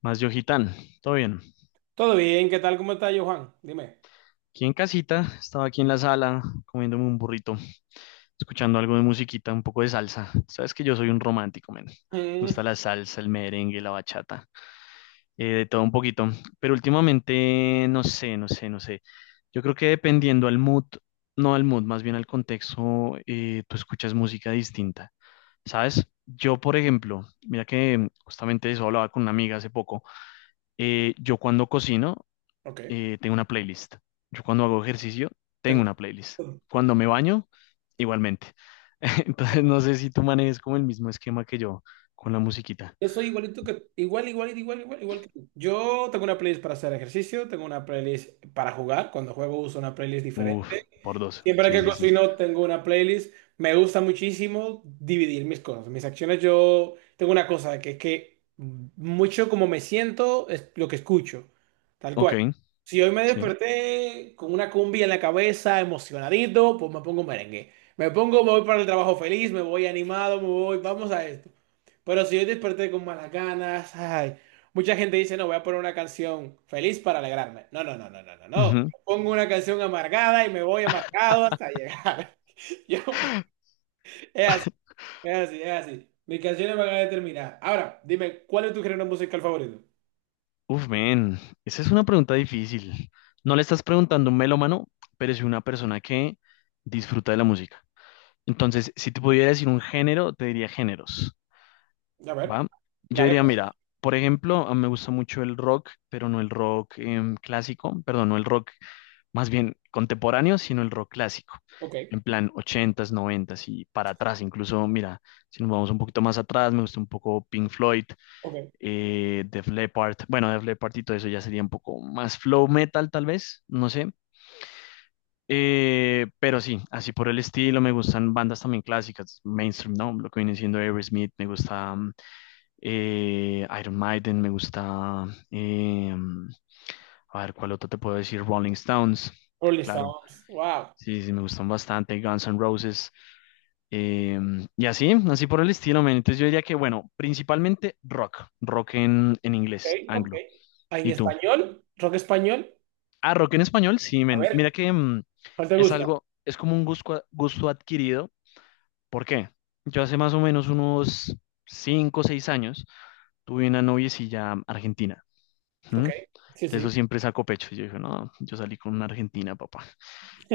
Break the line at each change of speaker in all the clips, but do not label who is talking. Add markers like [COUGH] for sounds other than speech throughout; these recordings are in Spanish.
Más Yojitán, todo bien.
Todo bien, ¿qué tal? ¿Cómo está yo, Juan? Dime.
Aquí en casita, estaba aquí en la sala comiéndome un burrito, escuchando algo de musiquita, un poco de salsa. Sabes que yo soy un romántico, men. Me
Mm,
gusta la salsa, el merengue, la bachata, de todo un poquito. Pero últimamente, no sé, no sé, no sé. Yo creo que dependiendo al mood, no al mood, más bien al contexto, tú escuchas música distinta. ¿Sabes? Yo, por ejemplo, mira que justamente de eso hablaba con una amiga hace poco. Yo cuando cocino,
ok,
tengo una playlist. Yo cuando hago ejercicio, tengo
tengo.
una playlist. Cuando me baño, igualmente. [LAUGHS] Entonces, no sé si tú manejes como el mismo esquema que yo con la musiquita.
Yo soy igualito que, igual, igual, igual, igual, igual que tú. Yo tengo una playlist para hacer ejercicio, tengo una playlist para jugar. Cuando juego uso una playlist
Uf,
diferente.
por dos.
Siempre
Sí,
que
sí, sí.
cocino tengo una playlist. Me gusta muchísimo dividir mis cosas, mis acciones. Yo tengo una cosa que es que mucho como me siento es lo que escucho, tal
Ok,
cual. Si hoy me
sí.
desperté con una cumbia en la cabeza, emocionadito, pues me pongo merengue. Me pongo, me voy para el trabajo feliz, me voy animado, me voy, vamos a esto. Pero si yo desperté con malas ganas, ay, mucha gente dice, no, voy a poner una canción feliz para alegrarme. No, no, no, no, no, no, no.
Ujú.
Pongo una canción amargada y me voy amargado hasta llegar. [LAUGHS] Yo- es así, es así, es así. Mis canciones van a determinar. Ahora, dime, ¿cuál es tu género musical favorito?
Uf, men, esa es una pregunta difícil. No le estás preguntando a un melómano, pero es una persona que disfruta de la música. Entonces, si te pudiera decir un género, te diría géneros.
A ver,
¿Va? Yo
dale.
diría, mira, por ejemplo, a mí me gusta mucho el rock, pero no el rock clásico, perdón, no el rock más bien contemporáneo, sino el rock clásico,
Ok,
en plan ochentas noventas y para atrás, incluso, mira, si nos vamos un poquito más atrás, me gusta un poco Pink Floyd,
ok.
Def Leppard, bueno, Def Leppard y todo eso ya sería un poco más flow metal, tal vez, no sé. Pero sí, así por el estilo, me gustan bandas también clásicas, mainstream, ¿no? Lo que viene siendo Aerosmith, me gusta. Iron Maiden, me gusta, em, a ver, ¿cuál otro te puedo decir? Rolling Stones,
Rolling
claro,
Stones. Wow.
sí, sí, me gustan bastante, Guns N' Roses, y así, así por el estilo, men. Entonces yo diría que, bueno, principalmente rock, rock en
Ok,
inglés,
ok.
anglo.
Ah, ¿en
¿Y tú?
español? ¿Rock español?
Ah, rock en español, sí,
A
men,
ver,
mira que
¿cuál te
es
gusta?
algo, es como un gusto, gusto adquirido. ¿Por qué? Yo hace más o menos unos cinco o 6 años tuve una noviecilla argentina. ¿Mm?
Ok, sí,
De eso
sí.
siempre saco pecho. Y yo dije, no, yo salí con una argentina, papá.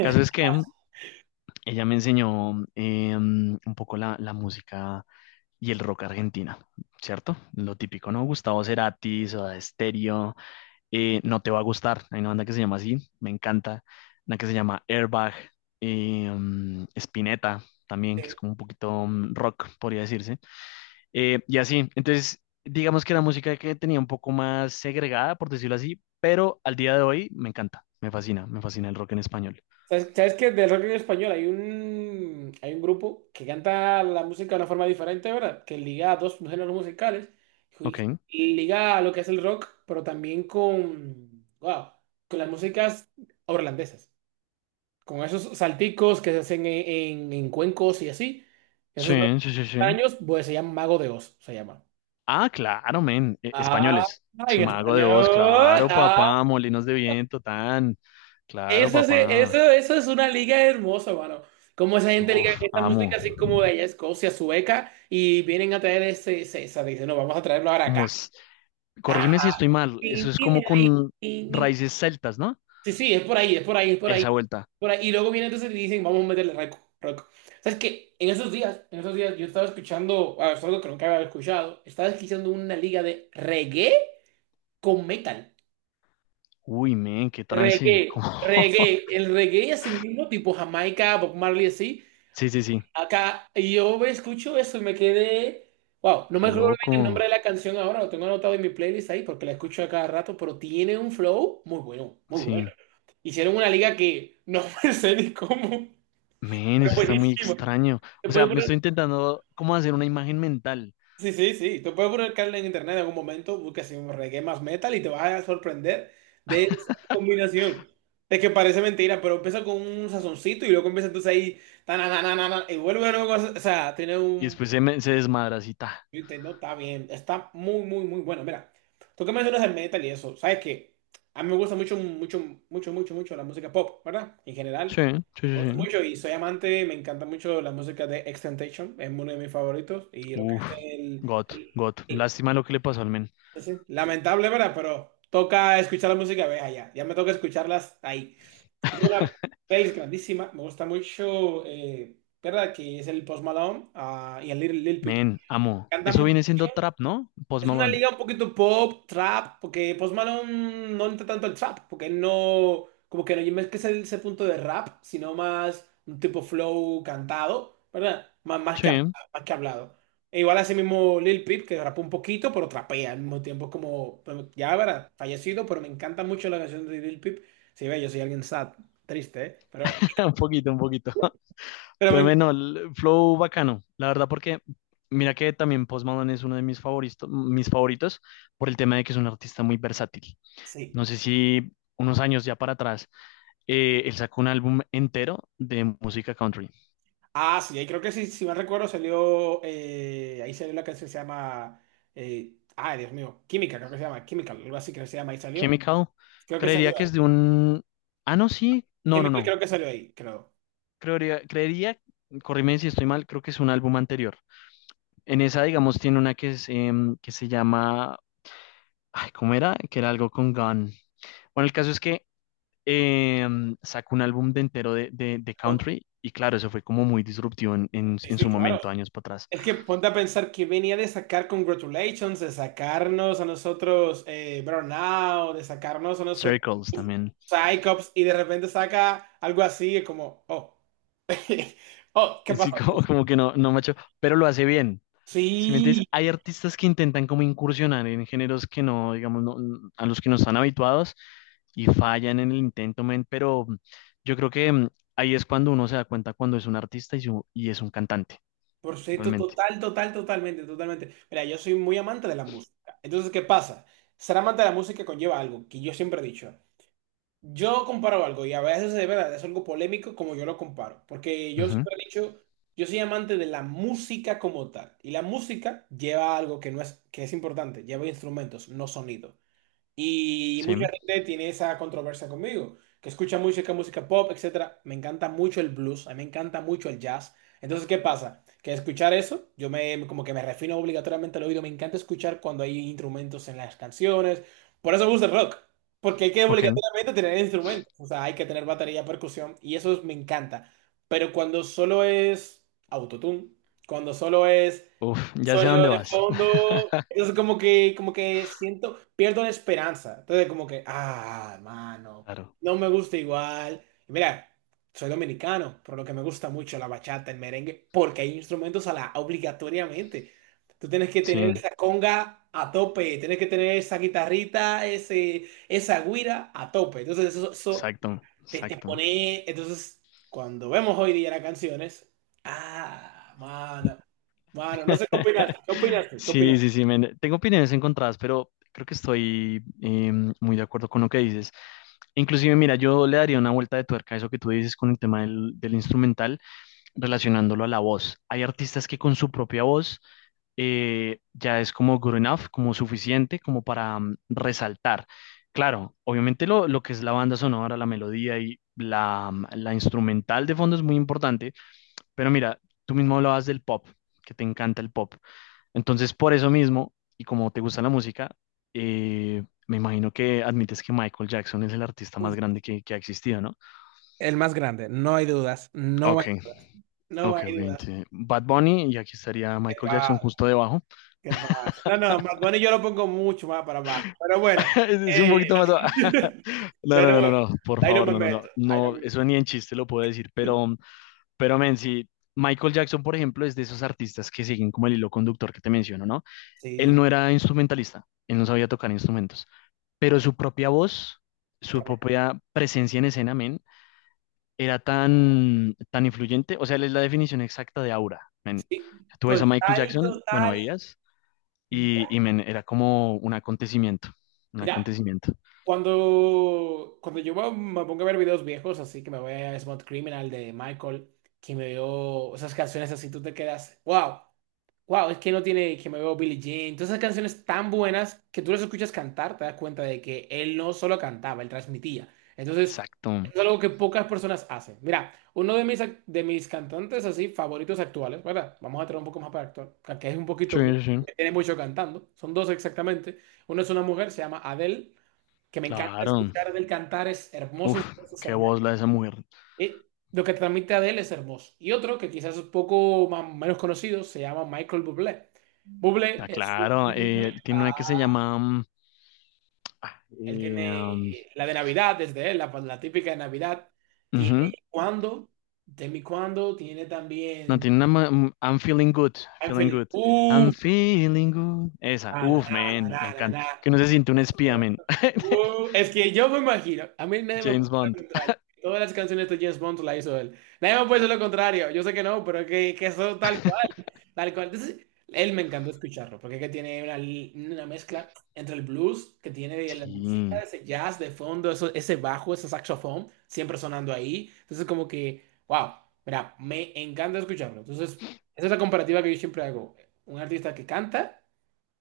Caso es que ella me enseñó un poco la música y el rock argentina, ¿cierto? Lo típico, ¿no? Gustavo Cerati, Soda Stereo, No Te Va a Gustar. Hay una banda que se llama así, me encanta. Una que se llama Airbag, Spinetta también, que es como un poquito rock, podría decirse. Y así, entonces, digamos que era música que tenía un poco más segregada, por decirlo así, pero al día de hoy me encanta, me fascina el rock en español.
¿Sabes que del rock en español hay un, grupo que canta la música de una forma diferente, ¿verdad? Que liga a dos géneros musicales
Ok,
y y liga a lo que es el rock, pero también con, wow, con las músicas holandesas, con esos salticos que se hacen en, en cuencos y así. Esos
sí, sí, sí, sí.
años, pues se llama Mago de Oz, se llama.
Ah, claro, men,
Ah,
españoles. Si
en
me hago de voz,
español.
claro, papá, molinos de viento, tan, claro,
Eso,
papá.
eso es una liga hermosa, mano. Como esa gente liga
Uf,
esta
amo.
música así como de allá, Escocia, Sueca, y vienen a traer ese, esa. Dicen, no, vamos a traerlo ahora acá.
Como, s- Corrígeme
Ah,
si estoy mal,
tin,
eso es
tin,
como
tin,
con
tin, tin.
raíces celtas, ¿no?
Sí, sí, es por ahí, es por ahí, es por ahí,
Esa vuelta.
por ahí. Y luego vienen entonces y dicen, vamos a meterle rock, rock. ¿Sabes qué? En esos días yo estaba escuchando, es algo que nunca había escuchado, estaba escuchando una liga de reggae con metal.
Uy, men, qué trance. [LAUGHS]
Reggae, reggae, el reggae así mismo, tipo Jamaica, Bob Marley así.
Sí, sí, sí.
Acá, y yo escucho eso y me quedé. Wow, no me
Qué
acuerdo bien el
loco.
nombre de la canción ahora, lo tengo anotado en mi playlist ahí porque la escucho a cada rato, pero tiene un flow muy bueno, muy bueno.
Sí,
Hicieron una liga que no [LAUGHS] me sé ni cómo,
men,
pero
eso está muy
buenísima.
extraño.
Te
O sea,
puedes
me estoy
poner-
intentando como hacer una imagen mental
sí, sí, sí, te puedes poner Carla en internet en algún momento, buscas así un reggae más metal y te vas a sorprender de esa combinación. Es que parece mentira, pero empieza con un sazoncito y luego empieza entonces ahí, tananana, y vuelve a cosa, o sea, tiene
y
un.
después se, me, se desmadra así, ta.
Fíjate, no está bien, está muy, muy, muy bueno. Mira, tú que mencionas el metal y eso, sabes que a mí me gusta mucho, mucho, mucho, mucho, mucho la música pop, ¿verdad? En general,
Sí, sí, sí,
me gusta
sí.
mucho y soy amante, me encanta mucho la música de Extentation, es uno de mis favoritos y lo que
Uf,
es
God, God.
el-
Lástima lo que le pasó al men.
sí, sí, lamentable, ¿verdad? Pero toca escuchar la música, ve allá, ya me toca escucharlas ahí. Yo tengo una
[LAUGHS]
playlist grandísima, me gusta mucho, ¿verdad? Que es el Post Malone, y el Lil Peep. Me
Men, amo. Eso
encantan,
viene siendo trap, ¿no? Post
es una
Malone.
liga un poquito pop, trap, porque Post Malone no entra tanto al trap, porque él no, como que no es que es ese punto de rap, sino más un tipo flow cantado, ¿verdad? Más, más que, hab-
Sí, [LAUGHS]
más que hablado. E igual así mismo Lil Peep, que rapa un poquito, pero trapea al mismo tiempo, como, bueno, ya verdad, fallecido, pero me encanta mucho la canción de Lil Peep. Sí, ve, yo soy alguien sad, triste, ¿eh?
un poquito, un poquito. [LAUGHS]
Pero
Pero
me,
bueno, el flow bacano. La verdad, porque mira que también Post Malone es uno de mis favoritos por el tema de que es un artista muy versátil.
sí.
No sé si unos años ya para atrás él sacó un álbum entero de música country.
Ah, sí, ahí creo que sí, si mal recuerdo salió, ahí salió la canción que se llama, ay Dios mío, Química, creo que se llama, Química, algo así creo que se llama, ahí salió,
Chemical,
creo que salió
creería que
ahí,
es de un... Ah, no, sí. No, no,
Chemical
no.
creo que salió ahí, creo.
Creería, corríme si estoy mal, creo que es un álbum anterior. En esa, digamos, tiene una que, es, que se llama... Ay, ¿cómo era? Que era algo con Gun. Bueno, el caso es que sacó un álbum de entero de, de
Pon-
country y claro, eso fue como muy disruptivo en, en-
Sí,
en
sí,
su
claro.
momento, años para atrás.
Es que ponte a pensar que venía de sacar Congratulations, de sacarnos a nosotros, Burnout, de sacarnos a nosotros
Circles también. [LAUGHS]
Psycops, y de repente saca algo así, es como, oh, [LAUGHS] oh, ¿qué pasa?
Sí, como, como que no, no macho, pero lo hace bien. Si me entiendes,
Sí.
hay artistas que intentan como incursionar en géneros que no, digamos, a los que no están habituados y fallan en el intento, men, pero yo creo que ahí es cuando uno se da cuenta cuando es un artista y, y es un cantante,
Por supuesto,
realmente.
total, total, totalmente, totalmente. Mira, yo soy muy amante de la música. Entonces, ¿qué pasa? Ser amante de la música conlleva algo que yo siempre he dicho. Yo comparo algo y a veces de verdad es algo polémico como yo lo comparo. Porque yo
Ujú,
siempre he dicho, yo soy amante de la música como tal. Y la música lleva algo que no es, que es importante, lleva instrumentos, no sonido. Y
sí,
mucha gente tiene esa controversia conmigo, que escucha música, música pop, etcétera. Me encanta mucho el blues, a mí me encanta mucho el jazz. Entonces, ¿qué pasa? Que escuchar eso, yo me como que me refino obligatoriamente al oído, me encanta escuchar cuando hay instrumentos en las canciones. Por eso me gusta el rock, porque hay que
ok.
obligatoriamente tener instrumentos, o sea, hay que tener batería, percusión y eso me encanta. Pero cuando solo es autotune, cuando solo es
Uf, ya sé a
sonido
dónde
de
vas. [LAUGHS]
fondo. Entonces como que siento, pierdo la esperanza. Entonces como que, ah, hermano,
Claro.
no me gusta igual. Y mira, soy dominicano, por lo que me gusta mucho la bachata, el merengue, porque hay instrumentos a la obligatoriamente. Tú tienes que
Sí,
tener esa conga a tope, tienes que tener esa guitarrita, ese, esa güira a tope. Entonces eso
exacto,
te
exacto.
pone. Entonces, cuando vemos hoy día las canciones. Ah, mano. Mano, no sé qué opinaste.
[LAUGHS]
¿Qué opinaste? ¿Qué
Sí,
opinaste?
sí, sí, men. Tengo opiniones encontradas, pero creo que estoy muy de acuerdo con lo que dices. Inclusive, mira, yo le daría una vuelta de tuerca a eso que tú dices con el tema del instrumental, relacionándolo a la voz. Hay artistas que con su propia voz ya es como good enough, como suficiente, como para resaltar. Claro, obviamente lo que es la banda sonora, la melodía y la instrumental de fondo es muy importante, pero mira, tú mismo hablabas del pop, que te encanta el pop. Entonces, por eso mismo, y como te gusta la música, me imagino que admites que Michael Jackson es el artista más
Uf,
grande que ha existido, ¿no?
el más grande, no hay dudas, no hay...
Ok,
No
ok, ok.
hay dudas.
Bad Bunny, y aquí estaría
¿Qué
Michael Jackson
pasa?
justo debajo.
¿Qué pasa? No, no, Bad Bunny yo lo pongo mucho más para abajo. Pero bueno.
[LAUGHS] Es un
eh,
poquito más abajo.
[LAUGHS]
[LAUGHS] No,
ya
no,
no,
no, no, no, por
ahí no
favor,
me
no, no, no,
meto. Ahí no
no,
me.
eso ni en chiste lo puedo decir, pero, men, sí, Michael Jackson, por ejemplo, es de esos artistas que siguen como el hilo conductor que te menciono, ¿no? Él
Sí,
no era instrumentalista, él no sabía tocar instrumentos. Pero su propia voz, su
tremendo.
propia presencia en escena, men, era tan, tan influyente. O sea, él es la definición exacta de aura, men.
Sí.
Tú ves a Michael
Total,
Jackson, bueno,
total.
veías, y men, era como un acontecimiento, un
Mira,
acontecimiento.
Cuando yo me pongo a ver videos viejos, así que me voy a Smooth Criminal de Michael, que me veo esas canciones así, tú te quedas, wow, wow, es que no tiene, que me veo Billie Jean, todas esas canciones tan buenas que tú las escuchas cantar, te das cuenta de que él no solo cantaba, él transmitía. Entonces,
Exacto.
es algo que pocas personas hacen. Mira, uno de mis cantantes así favoritos actuales, ¿verdad? Vamos a traer un poco más para actual, que es un
Sí,
poquito viejo,
sí, sí.
que tiene mucho cantando, son dos exactamente. Uno es una mujer, se llama Adele, que me encanta
Claro.
escuchar del cantar, es hermoso,
Uf,
es
qué
hermoso.
voz la de esa mujer.
Y lo que transmite Adele es hermoso. Y otro que quizás es un poco más, menos conocido se llama Michael Bublé. Bublé
Ah, claro, tiene una que se llama... ah,
él
eh,
tiene
um,
la de Navidad, desde él, la típica de Navidad. Tiene
ujú.
cuando, de mi cuando, tiene
No,
también
tiene una... I'm feeling good,
I'm
feeling
feeling,
good. I'm feeling good. Esa,
na, na,
uf,
na,
man,
na,
me
na,
encanta.
na,
Que no se siente un espía,
na.
man. [LAUGHS]
Es que yo me imagino, a mí nadie me
James
puede decir lo
Bond.
contrario. Todas las canciones de James Bond la hizo él. Nadie me puede decir lo contrario. Yo sé que no, pero que eso tal cual. Tal cual. Entonces, él me encantó escucharlo, porque es que tiene una mezcla entre el blues que tiene de la música,
Sí,
ese jazz de fondo, eso, ese bajo, ese saxofón, siempre sonando ahí. Entonces, como que, wow, mira, me encanta escucharlo. Entonces, esa es la comparativa que yo siempre hago. Un artista que canta,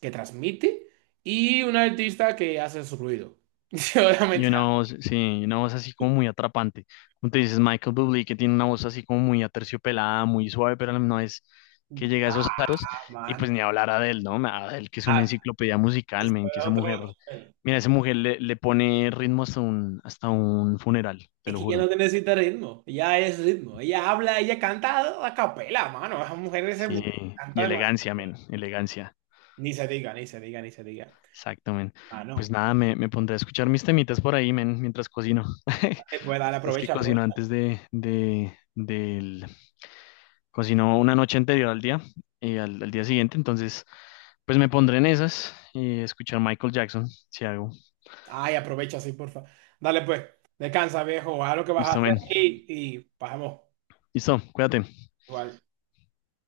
que transmite, y un artista que hace su ruido. [LAUGHS] Yo
y
realmente,
una voz, sí, una voz así como muy atrapante. Como te dices, Michael Bublé, que tiene una voz así como muy aterciopelada, muy suave, pero no es que llega a esos aros.
ah,
Y
mano,
pues ni hablar a Adele, ¿no? Adele, que es una
ah,
enciclopedia musical,
eso
men, que
es
esa
otro
mujer,
nivel.
mira, esa mujer le pone ritmo hasta hasta un funeral, te
Es
lo
que ella no
juro.
te necesita ritmo, ella es ritmo, ella habla, ella canta a capela, mano, esa mujer se
Sí,
canta
y
demasiado.
elegancia, men, elegancia.
Ni se diga, ni se diga, ni se diga.
Exacto, men. Pues
Mano,
nada, me pondré a escuchar mis temitas por ahí, men, mientras cocino. [LAUGHS]
dale, pues dale,
Es que
aprovecha,
cocino
aprovecha.
antes del... Cocino una noche anterior al día y al día siguiente, entonces, pues me pondré en esas y escuchar Michael Jackson, si hago.
Ay, aprovecha, sí, porfa. Dale, pues, descansa, viejo, haz lo que vas a
Listo,
hacer
men.
y pasemos
Listo, cuídate.
igual.